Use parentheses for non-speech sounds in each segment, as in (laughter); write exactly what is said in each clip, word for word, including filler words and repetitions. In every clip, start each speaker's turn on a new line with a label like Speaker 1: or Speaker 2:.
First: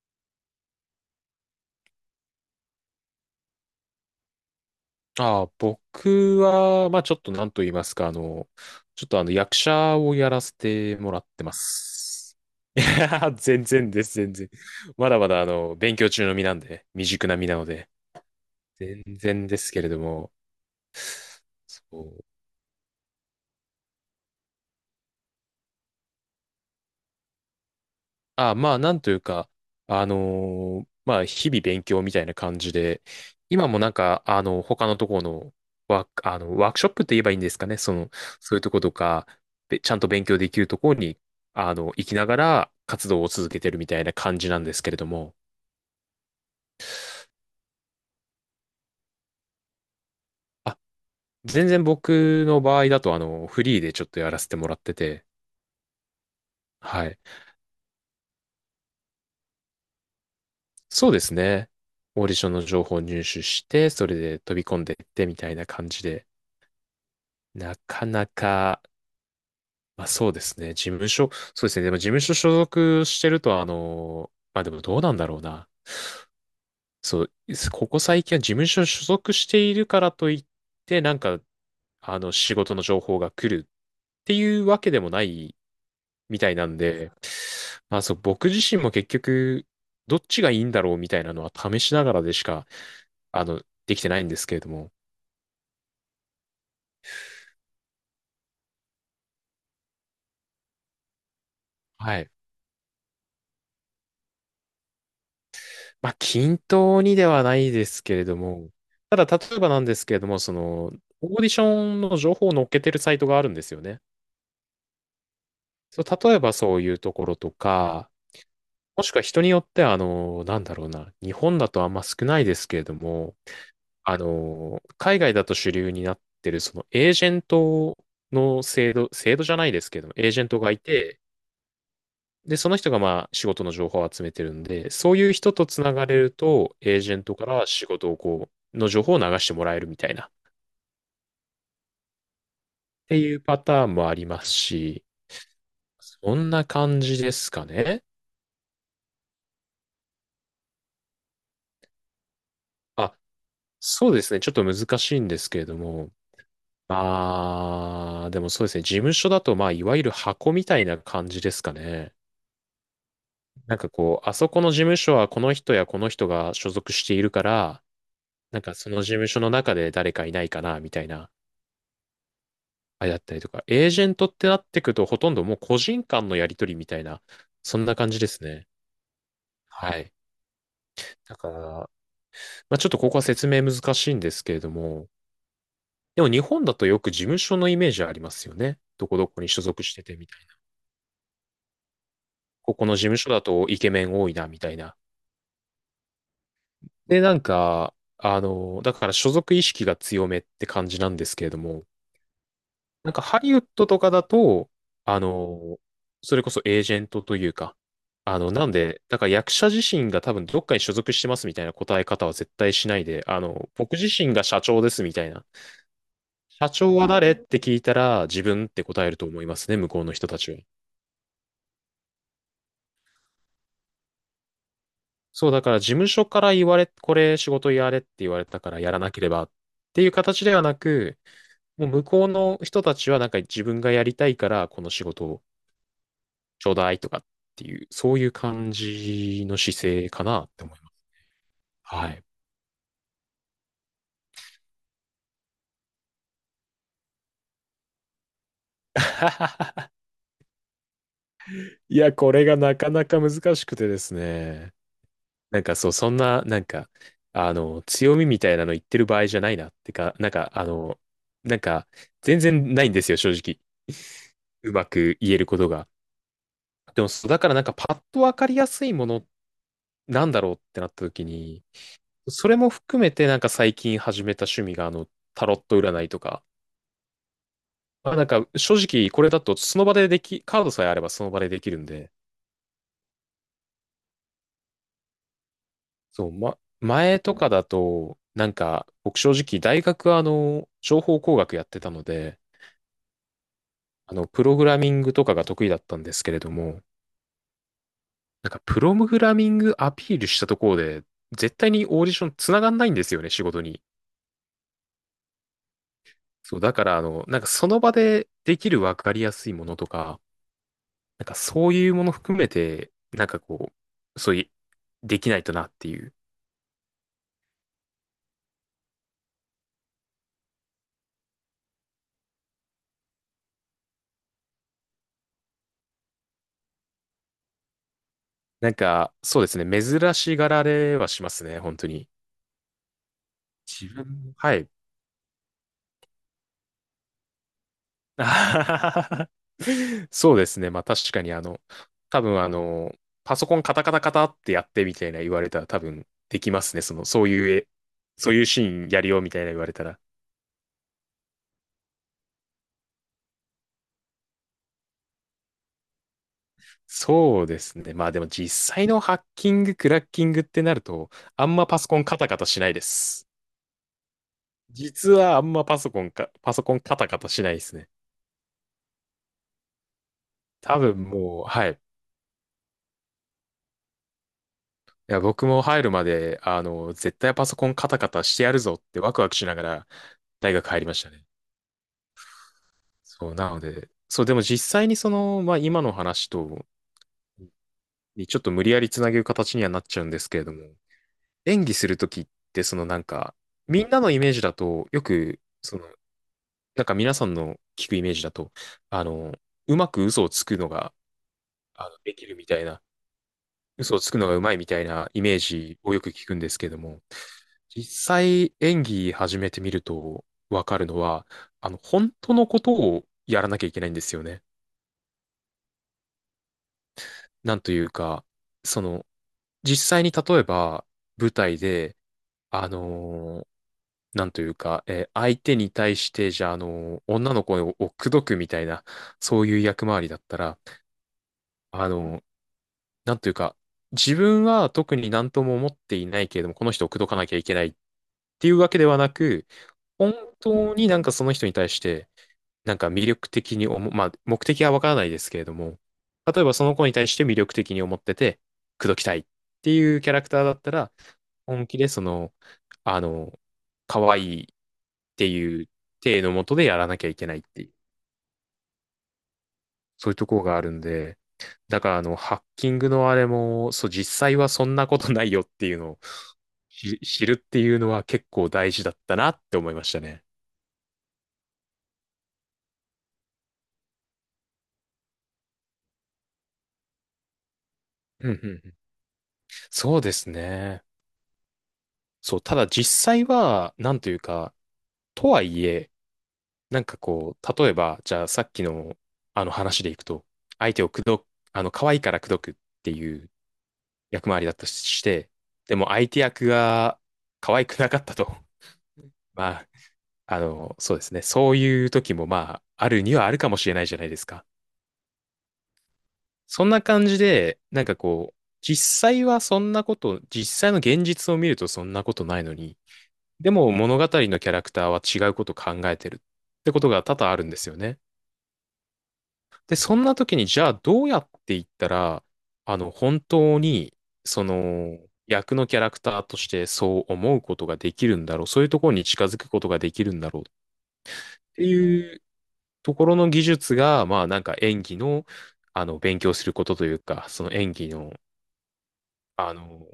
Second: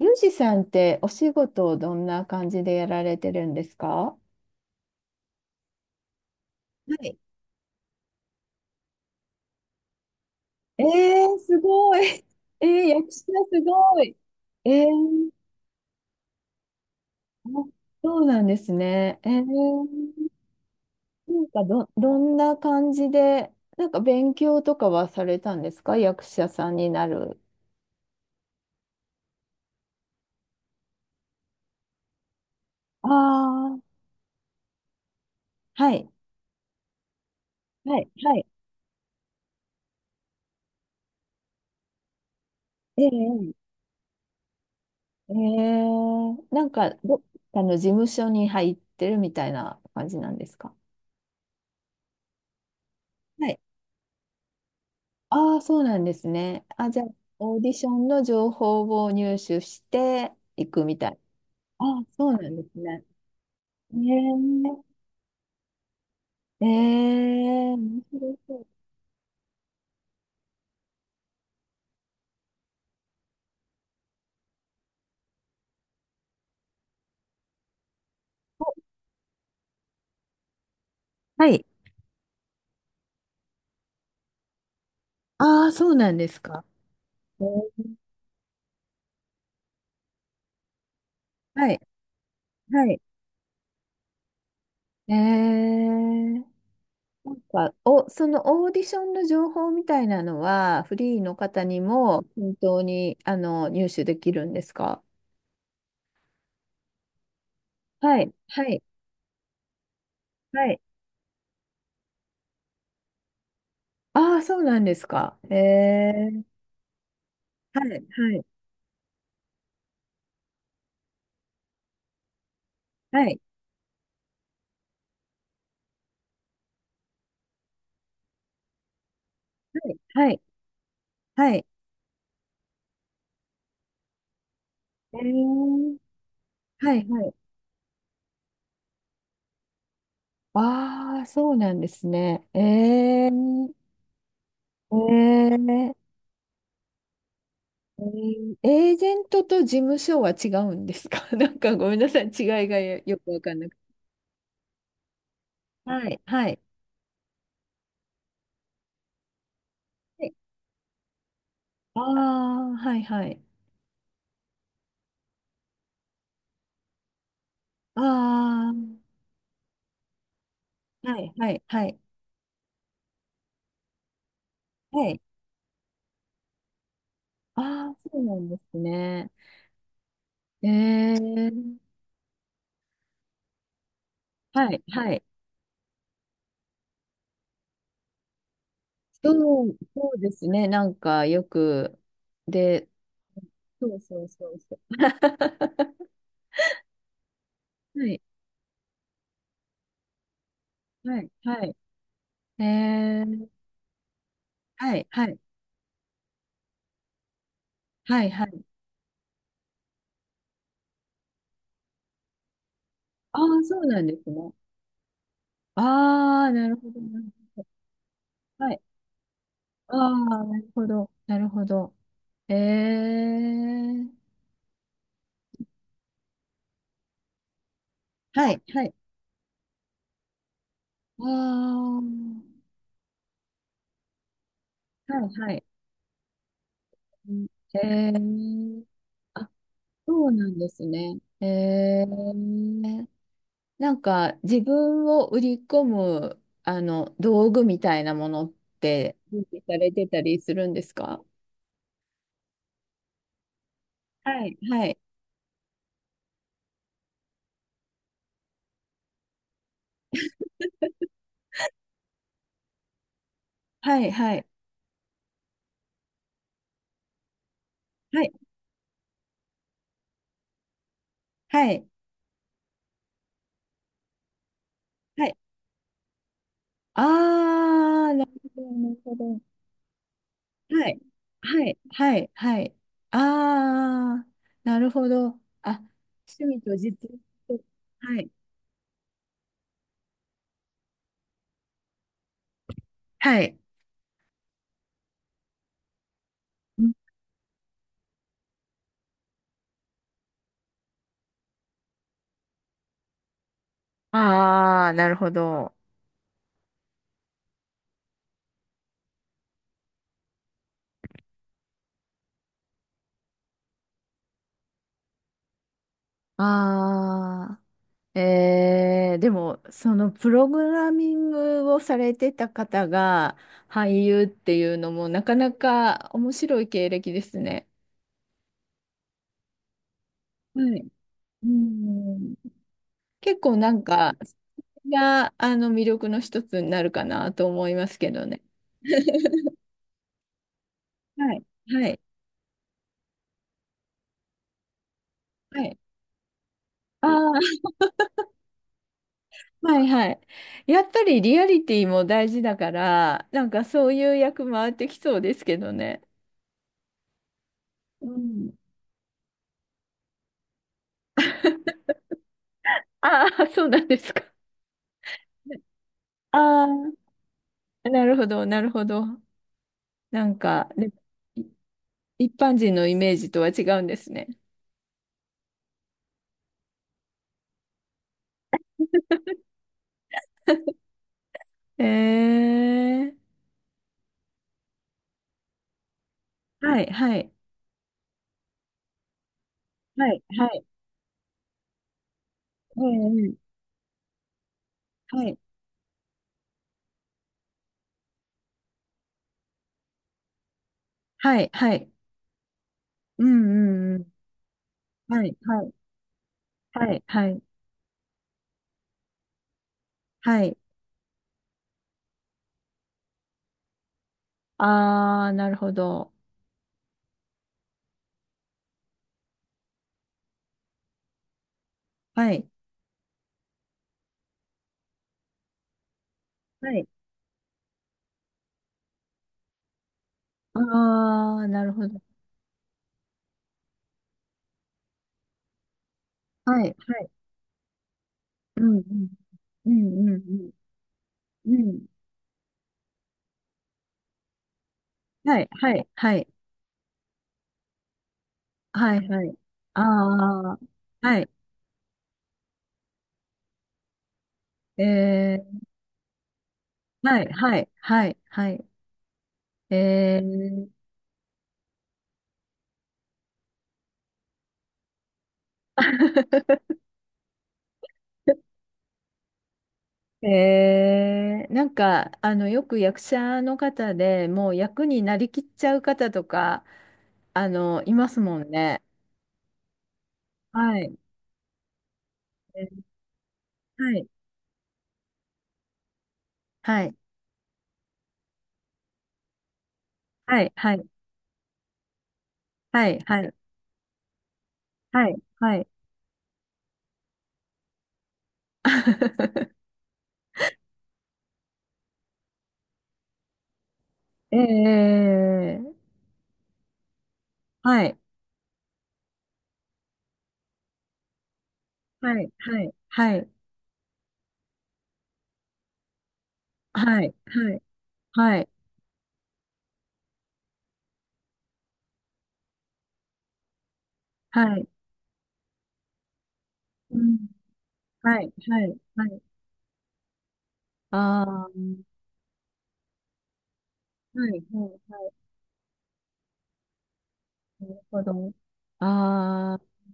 Speaker 1: ユージさんってお仕事をどんな感じでやられてるんですか？は
Speaker 2: ああ、僕は、まあちょ
Speaker 1: い。
Speaker 2: っとなんと言いますか、あの、ちょっとあの役者をやらせ
Speaker 1: え
Speaker 2: てもらっ
Speaker 1: ー、
Speaker 2: てま
Speaker 1: すごい。
Speaker 2: す。
Speaker 1: (laughs) えー、
Speaker 2: (laughs) い
Speaker 1: 役者
Speaker 2: や、
Speaker 1: す
Speaker 2: 全然
Speaker 1: ご
Speaker 2: です、
Speaker 1: い。
Speaker 2: 全然。
Speaker 1: え
Speaker 2: まだま
Speaker 1: ー、
Speaker 2: だあの、勉強中の身なんで、未熟な身
Speaker 1: あ、
Speaker 2: なので、
Speaker 1: そうなんです
Speaker 2: 全
Speaker 1: ね。え
Speaker 2: 然
Speaker 1: ー、
Speaker 2: ですけれども、
Speaker 1: なんか
Speaker 2: そ
Speaker 1: ど、ど
Speaker 2: う。
Speaker 1: んな感じで、なんか勉強とかはされたんですか、役者さんになる。
Speaker 2: あ、まあ、なんというか、あのーまあ、日々勉強みたいな感じで、
Speaker 1: あ
Speaker 2: 今もなん
Speaker 1: あ、
Speaker 2: か、あの、他のところの
Speaker 1: は
Speaker 2: ワー
Speaker 1: い、
Speaker 2: ク、あの、ワークショップって言えばいいんですかね、そ
Speaker 1: はい、
Speaker 2: の、
Speaker 1: はい。
Speaker 2: そういうところとか、べちゃんと勉強できるところに、あの、行きながら
Speaker 1: え
Speaker 2: 活動を続
Speaker 1: ー、
Speaker 2: けてるみたいな感じなんですけれど
Speaker 1: え
Speaker 2: も、
Speaker 1: ー、なんかどっかの事務所に入ってるみたいな感じなんですか？
Speaker 2: あ、全然僕の場合だと、あの、
Speaker 1: はい。
Speaker 2: フリーでちょっとやらせてもらってて、
Speaker 1: ああ、そうなんですね。あ、じゃ
Speaker 2: は
Speaker 1: あ、
Speaker 2: い。
Speaker 1: オーディションの情報を入手していくみた
Speaker 2: そう
Speaker 1: い。
Speaker 2: ですね。
Speaker 1: ああ、
Speaker 2: オー
Speaker 1: そ
Speaker 2: デ
Speaker 1: う
Speaker 2: ィショ
Speaker 1: な
Speaker 2: ン
Speaker 1: ん
Speaker 2: の
Speaker 1: です
Speaker 2: 情報を
Speaker 1: ね。
Speaker 2: 入手して、それで飛び込ん
Speaker 1: ね
Speaker 2: でいってみたいな感じで、
Speaker 1: え、ええ、
Speaker 2: な
Speaker 1: 面
Speaker 2: かな
Speaker 1: 白い。
Speaker 2: か、まあ、そうですね。事務所、そうですね。でも事務所所属してると、あの、まあでもどうなんだろうな。そう、ここ最近は事務所所属しているからといって、なんか、
Speaker 1: はい。
Speaker 2: あの、仕事の情報が来るっていうわけでもない
Speaker 1: ああ、そうなんで
Speaker 2: み
Speaker 1: す
Speaker 2: たい
Speaker 1: か。
Speaker 2: なんで、
Speaker 1: えー、
Speaker 2: まあそう、僕自身も結局、どっちがいいんだろうみたいなのは
Speaker 1: は
Speaker 2: 試
Speaker 1: い、
Speaker 2: しながらでしか、
Speaker 1: はい。
Speaker 2: あの、できてないんですけれども。
Speaker 1: ええ、なんか、お、そのオーディションの情報みたいなのは、フリーの方に
Speaker 2: は
Speaker 1: も
Speaker 2: い。
Speaker 1: 本当に、あの、入手できるんですか？
Speaker 2: まあ、均等にではないですけ
Speaker 1: は
Speaker 2: れ
Speaker 1: い、
Speaker 2: ど
Speaker 1: は
Speaker 2: も、
Speaker 1: い、
Speaker 2: ただ、例えばなんですけれども、そ
Speaker 1: はい。
Speaker 2: の、オーディションの情報を載っけてるサイトがあるんですよね。
Speaker 1: ああ、そうなんですか。え
Speaker 2: そう、例え
Speaker 1: え、
Speaker 2: ばそういうところと
Speaker 1: はい、は
Speaker 2: か、
Speaker 1: い、
Speaker 2: もしくは人によっては、あの、なんだろうな、日本だとあんま少ないですけれど
Speaker 1: は
Speaker 2: も、
Speaker 1: い。
Speaker 2: あの、海外だと主流になってる、その、エージェントの制度、制度じゃないです
Speaker 1: い、
Speaker 2: けども、エ
Speaker 1: は
Speaker 2: ー
Speaker 1: い、
Speaker 2: ジェントがいて、
Speaker 1: はい。
Speaker 2: で、その人がまあ仕事の情報を集めてるんで、そ
Speaker 1: え
Speaker 2: ういう人とつな
Speaker 1: ー、
Speaker 2: がれると、
Speaker 1: は
Speaker 2: エー
Speaker 1: い、
Speaker 2: ジェ
Speaker 1: は
Speaker 2: ン
Speaker 1: い。
Speaker 2: トから仕事をこう、の情報を流してもらえるみたいな、っ
Speaker 1: ああ、そうなんですね。え
Speaker 2: て
Speaker 1: え、え
Speaker 2: いうパターンもありますし、
Speaker 1: ええ
Speaker 2: そんな感じですかね。
Speaker 1: ー、エージェントと事務所は違うんですか？ (laughs) なんかごめんなさい、違いがよ
Speaker 2: あ、
Speaker 1: よくわかんなくて。
Speaker 2: そうですね。ちょっと難しいんですけれど
Speaker 1: は
Speaker 2: も、
Speaker 1: い、はい。
Speaker 2: まあ、でもそうですね。事務所だと、まあ、いわゆる箱みたいな感じですか
Speaker 1: あ
Speaker 2: ね。
Speaker 1: あー、はい、はい。
Speaker 2: なんかこう、あそこの事務所はこの人やこの人が所属しているから、なん
Speaker 1: あ
Speaker 2: かその事
Speaker 1: あ、
Speaker 2: 務所の中で誰かいないかな、みたい
Speaker 1: は
Speaker 2: な。
Speaker 1: い、はい、はい。
Speaker 2: あれだったりとか、エージェントってなってくと、
Speaker 1: は
Speaker 2: ほ
Speaker 1: い。
Speaker 2: とんどもう個人間のやり取りみたいな、そん
Speaker 1: ああ、
Speaker 2: な感
Speaker 1: そ
Speaker 2: じ
Speaker 1: う
Speaker 2: で
Speaker 1: な
Speaker 2: す
Speaker 1: んで
Speaker 2: ね。
Speaker 1: すね。
Speaker 2: ははい。い。
Speaker 1: え
Speaker 2: だか
Speaker 1: え、
Speaker 2: ら、まあ、ちょっとここは説明難しいんですけれど
Speaker 1: はい、
Speaker 2: も、
Speaker 1: はい。
Speaker 2: でも日本だとよく事務所のイメージありますよね。どこどこに所
Speaker 1: そう、
Speaker 2: 属して
Speaker 1: そ
Speaker 2: て
Speaker 1: う
Speaker 2: み
Speaker 1: で
Speaker 2: た
Speaker 1: す
Speaker 2: いな。
Speaker 1: ね。なんかよく、
Speaker 2: ここ
Speaker 1: で、
Speaker 2: の事務所だとイ
Speaker 1: そ
Speaker 2: ケ
Speaker 1: う
Speaker 2: メン
Speaker 1: そう
Speaker 2: 多いな、
Speaker 1: そう
Speaker 2: みた
Speaker 1: そ
Speaker 2: い
Speaker 1: う。
Speaker 2: な。
Speaker 1: (laughs)
Speaker 2: で、なんか、
Speaker 1: はい、
Speaker 2: あの、だから所属意識が強めって感じなん
Speaker 1: は
Speaker 2: で
Speaker 1: い、
Speaker 2: すけれど
Speaker 1: はい。
Speaker 2: も、なんか
Speaker 1: え
Speaker 2: ハ
Speaker 1: ー、
Speaker 2: リウッドとかだと、
Speaker 1: はい、
Speaker 2: あ
Speaker 1: はい、
Speaker 2: の、それこそエージェントというか、
Speaker 1: はい、
Speaker 2: あ
Speaker 1: は
Speaker 2: の、
Speaker 1: い。
Speaker 2: なんで、だから役者自身が多分どっかに所属してますみたいな答え方は絶対しないで、
Speaker 1: あ
Speaker 2: あ
Speaker 1: あ、
Speaker 2: の、
Speaker 1: そう
Speaker 2: 僕
Speaker 1: なん
Speaker 2: 自
Speaker 1: です
Speaker 2: 身が
Speaker 1: ね。
Speaker 2: 社長ですみたいな。
Speaker 1: ああ、な
Speaker 2: 社
Speaker 1: るほ
Speaker 2: 長
Speaker 1: ど
Speaker 2: は
Speaker 1: な。
Speaker 2: 誰って聞いたら自分っ
Speaker 1: はい。
Speaker 2: て答えると思いますね、向
Speaker 1: あ
Speaker 2: こうの人た
Speaker 1: あ、
Speaker 2: ち
Speaker 1: な
Speaker 2: は。
Speaker 1: るほど、なるほど。えー、
Speaker 2: そう、だから事務所から言われ、これ仕事やれって言われ
Speaker 1: は
Speaker 2: た
Speaker 1: い、
Speaker 2: から
Speaker 1: は
Speaker 2: や
Speaker 1: い。
Speaker 2: らなければっていう形ではなく、
Speaker 1: ああ、
Speaker 2: もう
Speaker 1: は
Speaker 2: 向こうの人たちはなんか自分がやりたいからこの仕事
Speaker 1: い、
Speaker 2: を
Speaker 1: はい。
Speaker 2: ちょうだいとかっ
Speaker 1: うん。
Speaker 2: ていう、
Speaker 1: え
Speaker 2: そういう感
Speaker 1: ー、
Speaker 2: じ
Speaker 1: あ、
Speaker 2: の姿勢か
Speaker 1: そう
Speaker 2: な
Speaker 1: な
Speaker 2: っ
Speaker 1: ん
Speaker 2: て
Speaker 1: で
Speaker 2: 思い
Speaker 1: す
Speaker 2: ます。
Speaker 1: ね。え
Speaker 2: はい。
Speaker 1: ー、なんか自分を売り込むあの道具みたいなものって準備さ
Speaker 2: (laughs)
Speaker 1: れてたりするんですか？
Speaker 2: いや、これがなかなか難しくてです
Speaker 1: はい、
Speaker 2: ね。
Speaker 1: はい、
Speaker 2: なんかそう、そんな、なんか、あの、強みみたいなの言ってる場合じゃないなってか、なんか、あの、なんか、全然ないんですよ、正直。
Speaker 1: はい、はい、
Speaker 2: うまく言えることが。でも、そうだからなんか、パッと
Speaker 1: はい、
Speaker 2: わかりやすいものなんだろうってなった時に、
Speaker 1: はい、
Speaker 2: それも含めてなんか最近始めた趣味が、あの、
Speaker 1: はい、
Speaker 2: タロット占いとか、
Speaker 1: ああ
Speaker 2: ま
Speaker 1: ー、
Speaker 2: あ
Speaker 1: な
Speaker 2: なん
Speaker 1: る
Speaker 2: か、
Speaker 1: ほど、
Speaker 2: 正
Speaker 1: なる
Speaker 2: 直
Speaker 1: ほ
Speaker 2: これだと、
Speaker 1: ど。
Speaker 2: その場ででき、カードさえ
Speaker 1: は
Speaker 2: あ
Speaker 1: い、
Speaker 2: ればその場でで
Speaker 1: は
Speaker 2: き
Speaker 1: い、
Speaker 2: るんで、
Speaker 1: はい、はい。ああー、なるほど、あ、
Speaker 2: そう、
Speaker 1: 趣
Speaker 2: ま、
Speaker 1: 味と実
Speaker 2: 前とか
Speaker 1: 用と、
Speaker 2: だと、
Speaker 1: はい、
Speaker 2: なんか、僕正直大学はあの、情報工学やってたので、
Speaker 1: はい、
Speaker 2: あの、プログラミングとかが得意だったんですけれども、なんか、プログラミングアピールしたところで、絶対にオーディション繋がんないんですよね、仕事に。
Speaker 1: ああー、なるほど、あ
Speaker 2: そう、だからあの、なんかその場でできるわかりやすいものとか、なんかそういうもの含めて、なんかこう、そういう、できないとなっていう。
Speaker 1: あー、えー、でも、そのプログラミングをされてた方が俳優っていうのもなかなか面白い経歴ですね。
Speaker 2: なんか、そうですね、珍しがら
Speaker 1: はい。
Speaker 2: れはします
Speaker 1: う
Speaker 2: ね、本当に。
Speaker 1: ん、結構なん
Speaker 2: 自分
Speaker 1: か、
Speaker 2: も、
Speaker 1: そ
Speaker 2: はい、
Speaker 1: れがあの魅力の一つになるかなと思いますけ
Speaker 2: (laughs) あ
Speaker 1: どね。
Speaker 2: はははそうですね。まあ確か
Speaker 1: は
Speaker 2: にあ
Speaker 1: い。
Speaker 2: の、
Speaker 1: はい。
Speaker 2: 多分あの、パソコンカタカタカタってやってみたいな言われた
Speaker 1: は
Speaker 2: ら
Speaker 1: い。
Speaker 2: 多分できますね。その、
Speaker 1: あ
Speaker 2: そう
Speaker 1: あ、
Speaker 2: いうえ、そういうシーンやるよみたいな言われ
Speaker 1: は
Speaker 2: た
Speaker 1: い、
Speaker 2: ら。
Speaker 1: はい。やっぱりリアリティも大事だから、なんかそういう役回ってきそうですけどね。
Speaker 2: そうですね。
Speaker 1: う
Speaker 2: まあでも
Speaker 1: ん。
Speaker 2: 実際のハッキング、クラッキングってなると、あんまパソコンカタカタしないで
Speaker 1: あ
Speaker 2: す。
Speaker 1: あ、そうなんですか。
Speaker 2: 実はあんまパソコンか、パソ
Speaker 1: あ
Speaker 2: コンカタカタしないです
Speaker 1: あ。
Speaker 2: ね。
Speaker 1: (laughs) なるほど、なるほど。なんか、
Speaker 2: 多
Speaker 1: で、
Speaker 2: 分も
Speaker 1: い
Speaker 2: う、はい。い
Speaker 1: 一般人のイメージとは違うんですね。
Speaker 2: や、僕も入るまで、あの、絶対パソコンカタカタしてやるぞってワクワクしながら大学入りましたね。
Speaker 1: えー、
Speaker 2: そう、なので、そう、でも実際にその、まあ今の話と、
Speaker 1: はい、はい、
Speaker 2: にちょっと無理やりつなげる形にはなっちゃう
Speaker 1: は
Speaker 2: んで
Speaker 1: い、
Speaker 2: すけれ
Speaker 1: は
Speaker 2: ども、
Speaker 1: い、
Speaker 2: 演技するときって、そ
Speaker 1: え
Speaker 2: のなんか、
Speaker 1: ー、
Speaker 2: みんなのイメージだと、よ
Speaker 1: はい、
Speaker 2: く、その、なんか皆さんの聞くイメージだと、あの、うまく嘘をつくのが、
Speaker 1: はい、は
Speaker 2: あ
Speaker 1: い、
Speaker 2: の、できるみたいな、
Speaker 1: うん、
Speaker 2: 嘘
Speaker 1: うん、う
Speaker 2: をつ
Speaker 1: ん、
Speaker 2: くのがうまいみたいなイ
Speaker 1: はい、
Speaker 2: メー
Speaker 1: はい、
Speaker 2: ジをよく聞くんですけれど
Speaker 1: は
Speaker 2: も、
Speaker 1: い、はい、
Speaker 2: 実際演技始めてみると
Speaker 1: はい、
Speaker 2: わかるのは、あの、本当のことをやらなきゃいけないんですよね。
Speaker 1: あー、なるほど。
Speaker 2: なんというか、その、実際に例えば、舞台で、
Speaker 1: はい、
Speaker 2: あのーなんというか、えー相手に対して、じゃあ、あ
Speaker 1: はい、
Speaker 2: のー女の子をを口説くみたいな、そういう役回りだったら、
Speaker 1: あー、なるほ
Speaker 2: あ
Speaker 1: ど。
Speaker 2: のーなんというか、自分は特に何とも思っていないけれども、
Speaker 1: はい、
Speaker 2: こ
Speaker 1: は
Speaker 2: の人を口説
Speaker 1: い、
Speaker 2: かなきゃいけないっていう
Speaker 1: う
Speaker 2: わ
Speaker 1: ん、
Speaker 2: け
Speaker 1: う
Speaker 2: ではな
Speaker 1: ん、
Speaker 2: く、
Speaker 1: うん、
Speaker 2: 本
Speaker 1: うん、
Speaker 2: 当になんかその人
Speaker 1: う
Speaker 2: に
Speaker 1: ん、う
Speaker 2: 対し
Speaker 1: ん、
Speaker 2: て、なんか魅力的に思う、まあ、目的はわからないですけ
Speaker 1: は
Speaker 2: れ
Speaker 1: い、
Speaker 2: ど
Speaker 1: は
Speaker 2: も、
Speaker 1: い、はい、
Speaker 2: 例えばその子に対して魅力的に思ってて、口
Speaker 1: は
Speaker 2: 説き
Speaker 1: い、
Speaker 2: たい
Speaker 1: は
Speaker 2: っ
Speaker 1: い、
Speaker 2: ていうキャラクターだ
Speaker 1: あ
Speaker 2: っ
Speaker 1: ー、
Speaker 2: たら、
Speaker 1: はい、
Speaker 2: 本気でその、あの、可愛い
Speaker 1: え
Speaker 2: って
Speaker 1: ー、
Speaker 2: いう体のもとでやらなきゃい
Speaker 1: は
Speaker 2: け
Speaker 1: い、
Speaker 2: ないっ
Speaker 1: は
Speaker 2: てい
Speaker 1: い、
Speaker 2: う、
Speaker 1: はい、はい。
Speaker 2: そういう
Speaker 1: え
Speaker 2: ところがあ
Speaker 1: ー。
Speaker 2: るんで、だからあの、ハッキングのあれも、そう、実際はそんなことないよっていうのを知知るっていうのは結
Speaker 1: (laughs)
Speaker 2: 構大事だったなって思いましたね。
Speaker 1: えー、なんか、あの、よく役者の方でもう役になりきっちゃう方とか、あの、います
Speaker 2: うんう
Speaker 1: もん
Speaker 2: んうん。
Speaker 1: ね。
Speaker 2: そうです
Speaker 1: は
Speaker 2: ね。
Speaker 1: い。
Speaker 2: そう、た
Speaker 1: え
Speaker 2: だ実
Speaker 1: ー、
Speaker 2: 際は、な
Speaker 1: は
Speaker 2: ん
Speaker 1: い、
Speaker 2: というか、とはいえ、な
Speaker 1: は
Speaker 2: ん
Speaker 1: い、
Speaker 2: かこう、例えば、じゃあさっきのあの話でいくと、
Speaker 1: はい、
Speaker 2: 相
Speaker 1: は
Speaker 2: 手
Speaker 1: い、
Speaker 2: を口説く、あの、可愛いから口説くっ
Speaker 1: は
Speaker 2: て
Speaker 1: い、
Speaker 2: い
Speaker 1: は
Speaker 2: う
Speaker 1: い、
Speaker 2: 役回りだったとし
Speaker 1: はい、
Speaker 2: て、
Speaker 1: はい。
Speaker 2: でも相手役が可愛くなかったと。(laughs) まあ、
Speaker 1: (laughs)
Speaker 2: あの、そうですね。そういう時もまあ、あるにはあるかもしれないじゃないですか。
Speaker 1: ええ、
Speaker 2: そんな感じで、な
Speaker 1: は
Speaker 2: んか
Speaker 1: い、
Speaker 2: こう、実際はそんなこと、実際の現実を見るとそんなこ
Speaker 1: は
Speaker 2: と
Speaker 1: い、
Speaker 2: ないの
Speaker 1: はい、
Speaker 2: に、
Speaker 1: はい、
Speaker 2: でも物語のキャラクターは違うことを考えてるってこと
Speaker 1: は
Speaker 2: が
Speaker 1: い、
Speaker 2: 多々あるん
Speaker 1: は
Speaker 2: で
Speaker 1: い、
Speaker 2: すよね。
Speaker 1: はい、
Speaker 2: で、そんな時にじゃあどうやっていったら、あの、本当に、そ
Speaker 1: はい、
Speaker 2: の、役のキャラクターとして
Speaker 1: う
Speaker 2: そう
Speaker 1: ん、
Speaker 2: 思うことができる
Speaker 1: は
Speaker 2: ん
Speaker 1: い、
Speaker 2: だろう。そう
Speaker 1: は
Speaker 2: いう
Speaker 1: い、
Speaker 2: ところに
Speaker 1: はい、
Speaker 2: 近づくことができるんだろうっ
Speaker 1: ああ、
Speaker 2: ていうところの技術が、ま
Speaker 1: は
Speaker 2: あ
Speaker 1: い、
Speaker 2: なんか
Speaker 1: は
Speaker 2: 演技
Speaker 1: い。
Speaker 2: の、あの、勉強することというか、その
Speaker 1: な
Speaker 2: 演
Speaker 1: る
Speaker 2: 技
Speaker 1: ほ
Speaker 2: の、
Speaker 1: ど。
Speaker 2: あ
Speaker 1: あ
Speaker 2: の、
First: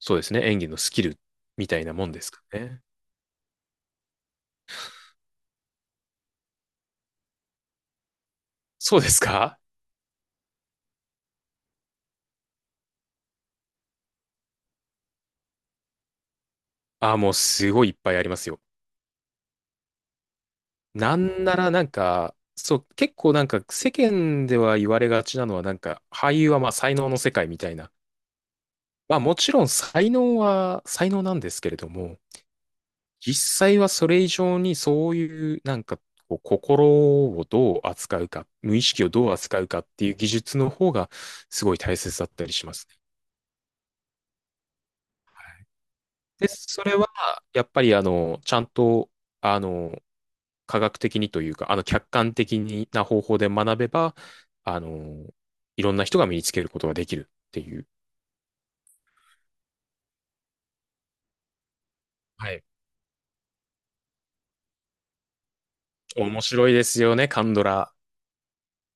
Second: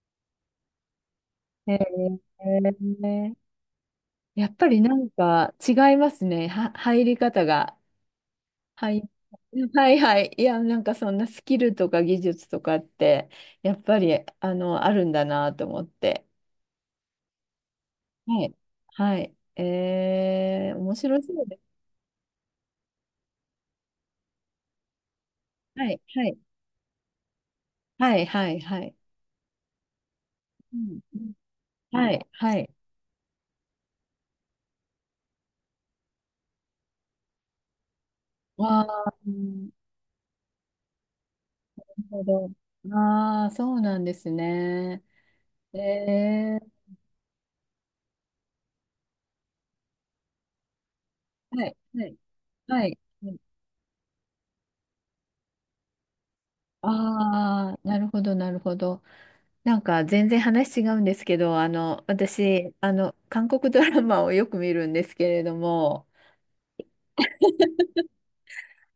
Speaker 2: そうですね、演技のスキルみ
Speaker 1: あ、へ
Speaker 2: たいなもんですかね。
Speaker 1: え。やっぱりなんか違いますね。は、入り方が。は
Speaker 2: そう
Speaker 1: い。
Speaker 2: ですか
Speaker 1: はい、はい。いや、なんかそんなスキルとか技術とかって、やっぱり、あの、あるんだなと思って。
Speaker 2: ああ、もうすごいいっぱいありま
Speaker 1: は
Speaker 2: す
Speaker 1: い。
Speaker 2: よ。
Speaker 1: はい。えー、面白
Speaker 2: な
Speaker 1: そ
Speaker 2: ん
Speaker 1: うで
Speaker 2: なら
Speaker 1: す。
Speaker 2: なんか、そう、結構なんか世間では言われがちなのはなん
Speaker 1: はい、
Speaker 2: か
Speaker 1: は
Speaker 2: 俳
Speaker 1: い。
Speaker 2: 優はまあ才能の世界みたいな。
Speaker 1: はい、はい、はい。
Speaker 2: まあもちろん才能
Speaker 1: う
Speaker 2: は
Speaker 1: ん、
Speaker 2: 才
Speaker 1: う
Speaker 2: 能
Speaker 1: ん、
Speaker 2: なんですけれど
Speaker 1: は
Speaker 2: も、
Speaker 1: い、はい。
Speaker 2: 実際はそれ以上にそういうなんかこう心をどう扱うか、無
Speaker 1: わ
Speaker 2: 意
Speaker 1: あ、
Speaker 2: 識を
Speaker 1: な
Speaker 2: どう扱う
Speaker 1: る
Speaker 2: かっていう技術の方がすごい大切
Speaker 1: ほ
Speaker 2: だった
Speaker 1: ど。
Speaker 2: りします。
Speaker 1: ああ、そうなんですね。
Speaker 2: で、
Speaker 1: えー、
Speaker 2: それは、やっぱり、あの、ちゃんと、あの、科学的にという
Speaker 1: は
Speaker 2: か、
Speaker 1: い、
Speaker 2: あの、
Speaker 1: は
Speaker 2: 客
Speaker 1: い、
Speaker 2: 観的
Speaker 1: は
Speaker 2: に
Speaker 1: い。
Speaker 2: な方法で学べば、あの、いろんな人が身につけることができるって
Speaker 1: ああ
Speaker 2: い
Speaker 1: ー、
Speaker 2: う。
Speaker 1: なるほど、なるほど。なんか全然話違うんですけど、あの、
Speaker 2: はい。
Speaker 1: 私、あの、韓国ドラマをよく見るんですけれども、
Speaker 2: 面白いですよね、カンドラ。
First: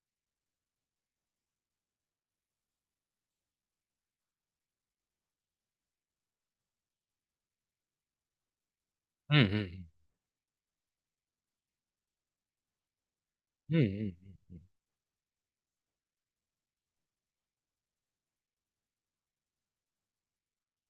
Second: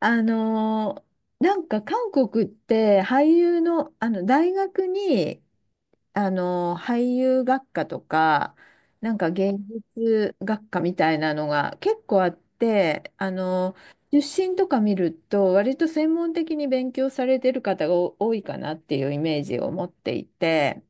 Speaker 1: あの、なんか韓国って俳優の、あの、大学に、あの、俳優学科とか、なんか
Speaker 2: うんう
Speaker 1: 芸
Speaker 2: ん
Speaker 1: 術学科みたいなのが結構あって、あ
Speaker 2: う
Speaker 1: の、
Speaker 2: ん。う
Speaker 1: 出
Speaker 2: ん
Speaker 1: 身とか見ると、割と専門的に勉強されてる方が多いかなっていうイメージを持っていて、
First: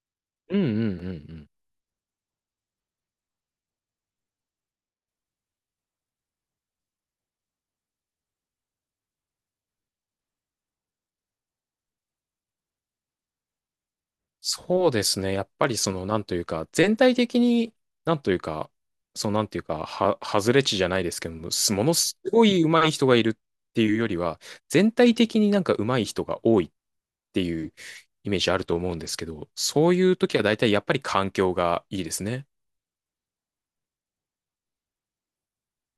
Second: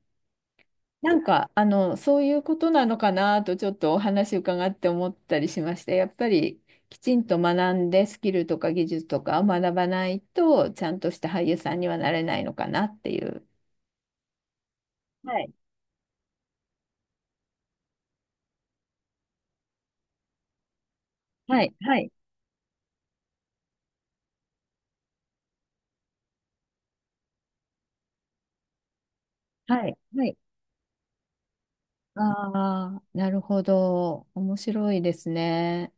Speaker 2: うんうんうん。うんうんうんう
Speaker 1: なん
Speaker 2: ん。
Speaker 1: か、あの、そういうことなのかなとちょっとお話伺って思ったりしまして、やっぱりきちんと学んでスキルとか技術とかを学ばないと、ちゃんとした俳優さんにはなれないのかなっていう。
Speaker 2: そうですね。
Speaker 1: は
Speaker 2: やっ
Speaker 1: い。
Speaker 2: ぱりその、なんというか、全体的に、なんというか、そうなんというか、は、外れ値じゃないですけども、
Speaker 1: は
Speaker 2: す
Speaker 1: い、
Speaker 2: もの
Speaker 1: はい、
Speaker 2: すごい上手い人がいるっていうよりは、全体的になんか上手い人が多いっていうイメージあると思うんですけど、
Speaker 1: は
Speaker 2: そう
Speaker 1: い、
Speaker 2: いう
Speaker 1: はい。
Speaker 2: 時は大体やっぱり環境がいいですね。
Speaker 1: ああ、なるほど。面白いですね。